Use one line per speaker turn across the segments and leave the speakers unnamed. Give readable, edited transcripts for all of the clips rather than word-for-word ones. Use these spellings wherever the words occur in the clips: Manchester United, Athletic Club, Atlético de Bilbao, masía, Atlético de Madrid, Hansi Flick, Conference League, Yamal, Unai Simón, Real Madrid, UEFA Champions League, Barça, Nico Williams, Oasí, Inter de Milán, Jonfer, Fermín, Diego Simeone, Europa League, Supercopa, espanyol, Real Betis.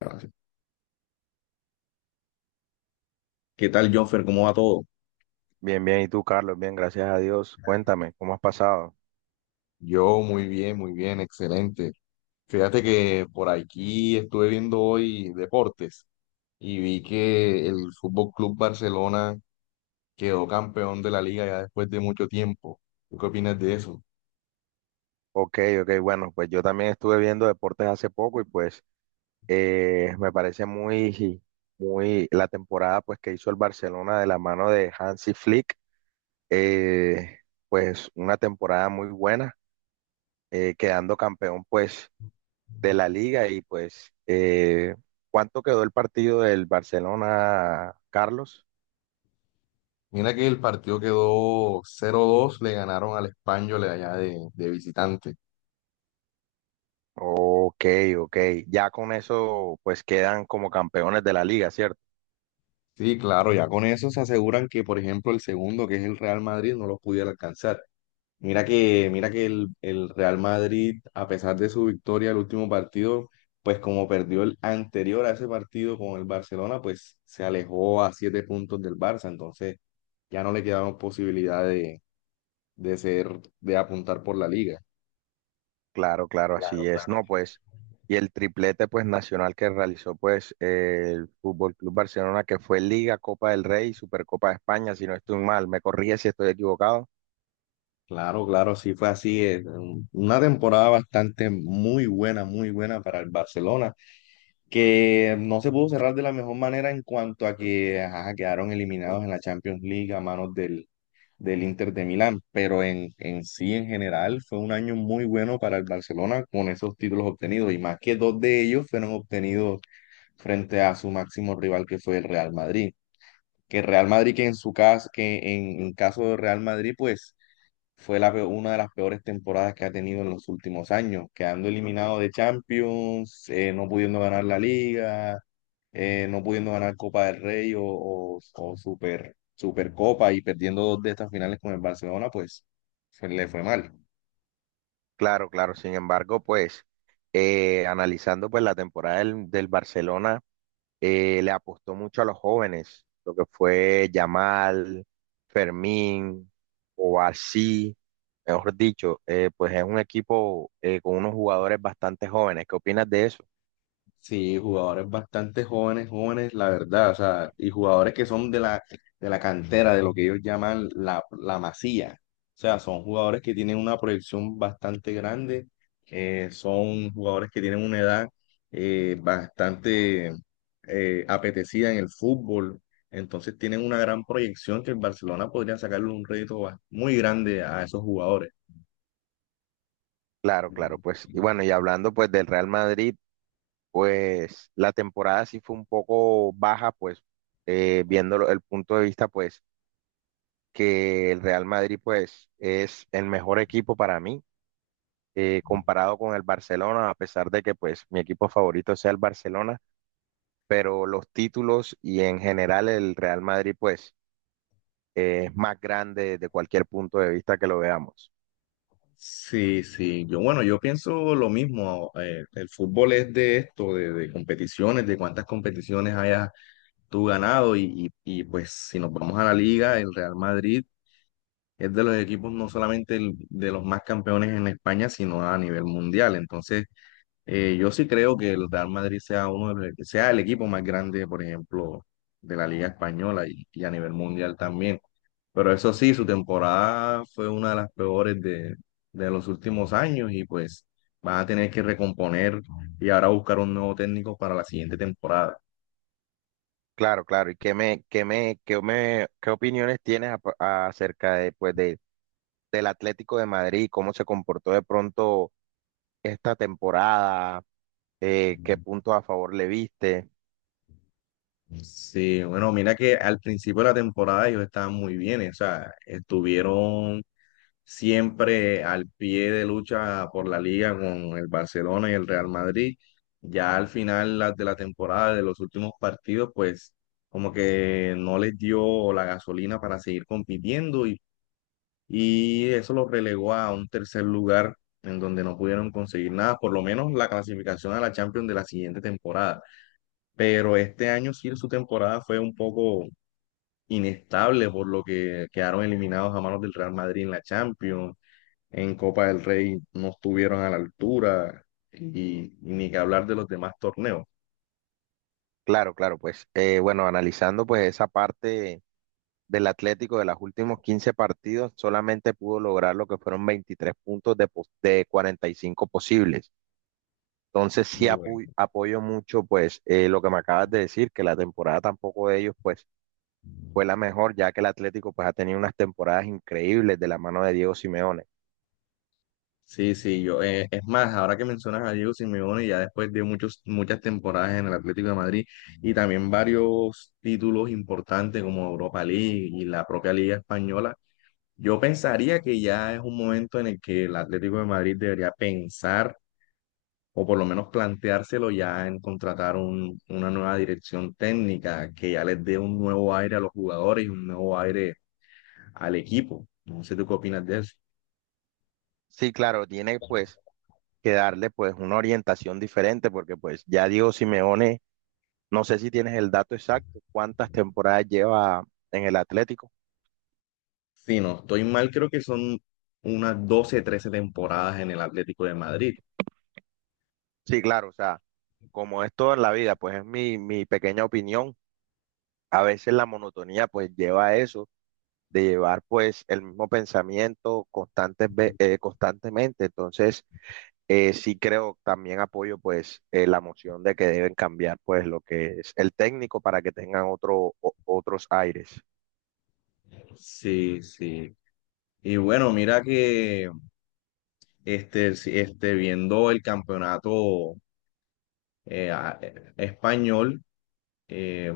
Gracias. ¿Qué tal, Jonfer? ¿Cómo va todo?
Bien, bien. ¿Y tú, Carlos? Bien, gracias a Dios. Cuéntame, ¿cómo has pasado?
Yo muy bien, excelente. Fíjate que por aquí estuve viendo hoy deportes y vi que el Fútbol Club Barcelona quedó campeón de la liga ya después de mucho tiempo. ¿Tú qué opinas de eso?
Ok, ok. Bueno, pues yo también estuve viendo deportes hace poco y me parece muy la temporada pues que hizo el Barcelona de la mano de Hansi Flick, eh, pues una temporada muy buena, quedando campeón pues de la liga y ¿cuánto quedó el partido del Barcelona, Carlos?
Mira que el partido quedó 0-2, le ganaron al espanyol allá de visitante.
Ok, ok. Ya con eso pues quedan como campeones de la liga, ¿cierto?
Sí, claro, ya con eso se aseguran que, por ejemplo, el segundo, que es el Real Madrid, no los pudiera alcanzar. Mira que el Real Madrid, a pesar de su victoria el último partido, pues como perdió el anterior a ese partido con el Barcelona, pues se alejó a 7 puntos del Barça, entonces ya no le quedaron posibilidad de ser, de apuntar por la liga.
Claro, claro,
Claro,
así es.
claro.
No, pues, y el triplete pues nacional que realizó el Fútbol Club Barcelona, que fue Liga, Copa del Rey y Supercopa de España, si no estoy mal, me corrige si estoy equivocado.
Claro, claro, sí fue así. Una temporada bastante muy buena para el Barcelona, que no se pudo cerrar de la mejor manera en cuanto a que ajá, quedaron eliminados en la Champions League a manos del Inter de Milán, pero en sí, en general, fue un año muy bueno para el Barcelona con esos títulos obtenidos, y más que dos de ellos fueron obtenidos frente a su máximo rival que fue el Real Madrid. Que Real Madrid, que en su caso, que en caso de Real Madrid, pues fue una de las peores temporadas que ha tenido en los últimos años, quedando eliminado de Champions, no pudiendo ganar la Liga, no pudiendo ganar Copa del Rey o Supercopa y perdiendo dos de estas finales con el Barcelona, pues se le fue mal.
Claro, claro, sin embargo, analizando pues la temporada del Barcelona, le apostó mucho a los jóvenes, lo que fue Yamal, Fermín, Oasí, mejor dicho, pues es un equipo con unos jugadores bastante jóvenes. ¿Qué opinas de eso?
Sí, jugadores bastante jóvenes, jóvenes, la verdad, o sea, y jugadores que son de la cantera, de lo que ellos llaman la masía. O sea, son jugadores que tienen una proyección bastante grande, son jugadores que tienen una edad bastante apetecida en el fútbol, entonces tienen una gran proyección que el Barcelona podría sacarle un muy grande a esos jugadores.
Claro, claro, pues, y bueno, y hablando pues del Real Madrid, pues la temporada sí fue un poco baja, pues, viéndolo el punto de vista, pues, que el Real Madrid, pues, es el mejor equipo para mí, comparado con el Barcelona, a pesar de que, pues, mi equipo favorito sea el Barcelona, pero los títulos y en general el Real Madrid, pues, es más grande desde cualquier punto de vista que lo veamos.
Sí, sí, yo bueno, yo pienso lo mismo. El fútbol es de esto, de competiciones, de cuántas competiciones hayas tú ganado y pues si nos vamos a la liga, el Real Madrid es de los equipos no solamente el- de los más campeones en España, sino a nivel mundial. Entonces, yo sí creo que el Real Madrid sea uno de los- sea el equipo más grande, por ejemplo, de la liga española y a nivel mundial también. Pero eso sí, su temporada fue una de las peores de los últimos años y pues van a tener que recomponer y ahora buscar un nuevo técnico para la siguiente temporada.
Claro, claro. ¿Y qué opiniones tienes acerca de, pues, de del Atlético de Madrid, cómo se comportó de pronto esta temporada, qué puntos a favor le viste?
Sí, bueno, mira que al principio de la temporada ellos estaban muy bien, o sea, estuvieron siempre al pie de lucha por la liga con el Barcelona y el Real Madrid. Ya al final de la temporada, de los últimos partidos, pues como que no les dio la gasolina para seguir compitiendo y eso lo relegó a un tercer lugar en donde no pudieron conseguir nada, por lo menos la clasificación a la Champions de la siguiente temporada. Pero este año sí su temporada fue un poco inestable, por lo que quedaron eliminados a manos del Real Madrid en la Champions, en Copa del Rey no estuvieron a la altura y ni que hablar de los demás torneos.
Claro, claro, bueno, analizando pues esa parte del Atlético de los últimos 15 partidos, solamente pudo lograr lo que fueron 23 puntos de 45 posibles. Entonces sí
Bueno.
apoyo mucho lo que me acabas de decir, que la temporada tampoco de ellos pues fue la mejor, ya que el Atlético pues ha tenido unas temporadas increíbles de la mano de Diego Simeone.
Sí, sí, yo, es más, ahora que mencionas a Diego Simeone, ya después de muchas temporadas en el Atlético de Madrid y también varios títulos importantes como Europa League y la propia Liga Española, yo pensaría que ya es un momento en el que el Atlético de Madrid debería pensar o por lo menos planteárselo ya en contratar una nueva dirección técnica que ya les dé un nuevo aire a los jugadores y un nuevo aire al equipo. No sé tú qué opinas de eso.
Sí, claro, tiene pues que darle pues una orientación diferente, porque pues ya Diego Simeone, no sé si tienes el dato exacto, cuántas temporadas lleva en el Atlético.
Si no estoy mal, creo que son unas 12, 13 temporadas en el Atlético de Madrid.
Sí, claro, o sea, como es todo en la vida, pues es mi pequeña opinión. A veces la monotonía pues lleva a eso, de llevar pues el mismo pensamiento constantemente. Entonces, sí creo, también apoyo la moción de que deben cambiar pues lo que es el técnico para que tengan otros aires.
Sí, sí. Y bueno, mira que viendo el campeonato español, eh,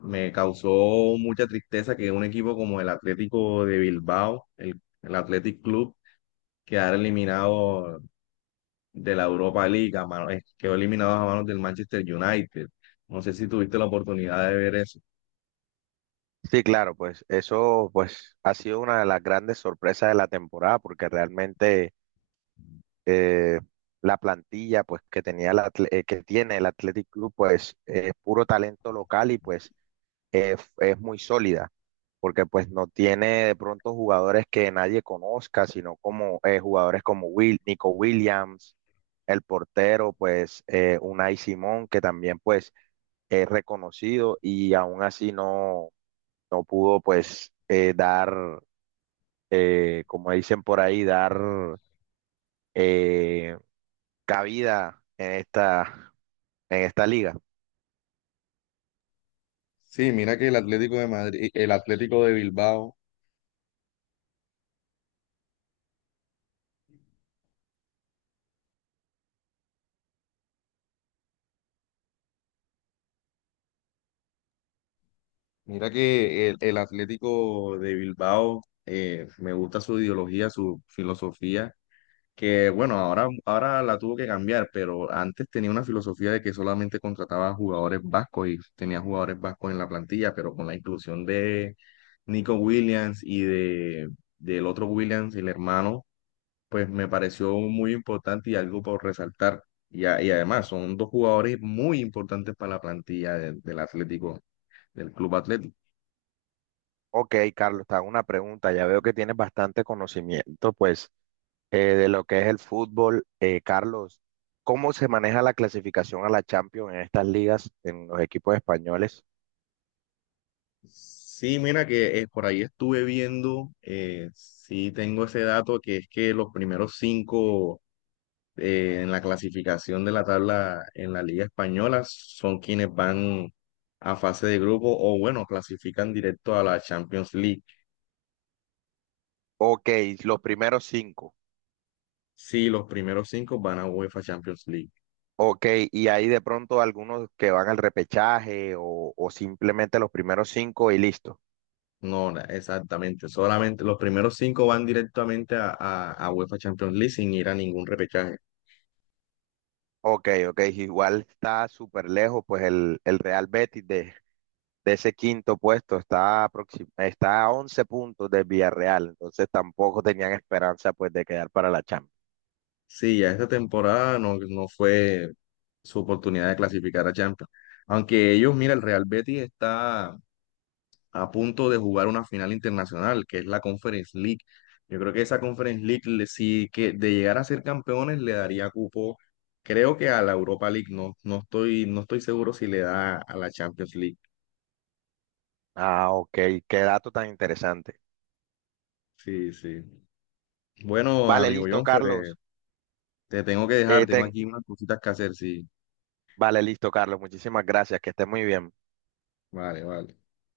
me causó mucha tristeza que un equipo como el Atlético de Bilbao, el Athletic Club, quedara eliminado de la Europa League, quedó eliminado a manos del Manchester United. No sé si tuviste la oportunidad de ver eso.
Sí, claro, pues eso pues ha sido una de las grandes sorpresas de la temporada porque realmente eh, la plantilla pues que tenía que tiene el Athletic Club es puro talento local y pues es muy sólida porque pues no tiene de pronto jugadores que nadie conozca, sino como jugadores como Nico Williams, el portero Unai Simón que también pues es reconocido y aún así no pudo dar, como dicen por ahí, dar eh, cabida en en esta liga.
Sí, mira que el Atlético de Madrid, el Atlético de Bilbao, el Atlético de Bilbao, me gusta su ideología, su filosofía, que bueno, ahora, ahora la tuvo que cambiar, pero antes tenía una filosofía de que solamente contrataba jugadores vascos y tenía jugadores vascos en la plantilla, pero con la inclusión de Nico Williams del otro Williams, el hermano, pues me pareció muy importante y algo por resaltar. Y, y además son dos jugadores muy importantes para la plantilla del Atlético, del Club Atlético.
Ok, Carlos, te hago una pregunta. Ya veo que tienes bastante conocimiento de lo que es el fútbol. Carlos, ¿cómo se maneja la clasificación a la Champions en estas ligas, en los equipos españoles?
Sí, mira que por ahí estuve viendo, sí tengo ese dato que es que los primeros 5 en la clasificación de la tabla en la Liga Española son quienes van a fase de grupo o bueno, clasifican directo a la Champions League.
Ok, los primeros cinco.
Sí, los primeros 5 van a UEFA Champions League.
Ok, y hay de pronto algunos que van al repechaje o simplemente los primeros cinco y listo.
No, na- Exactamente. Solamente los primeros 5 van directamente a UEFA Champions League sin ir a ningún repechaje.
Ok, ok, igual está súper lejos, pues el Real Betis de ese quinto puesto está, está a 11 puntos de Villarreal, entonces tampoco tenían esperanza pues de quedar para la Champions.
Sí, ya esta temporada no, no fue su oportunidad de clasificar a Champions. Aunque ellos, mira, el Real Betis está a punto de jugar una final internacional, que es la Conference League. Yo creo que esa Conference League, sí que de llegar a ser campeones, le daría cupo, creo que a la Europa League. No, no estoy, no estoy seguro si le da a la Champions League.
Ah, ok, qué dato tan interesante.
Sí, sí. Bueno,
Vale,
amigo
listo,
Jonfer,
Carlos.
te tengo que dejar,
Eh,
tengo
ten-
aquí unas cositas que hacer, sí.
Vale, listo, Carlos, muchísimas gracias, que estés muy bien.
Vale, vale.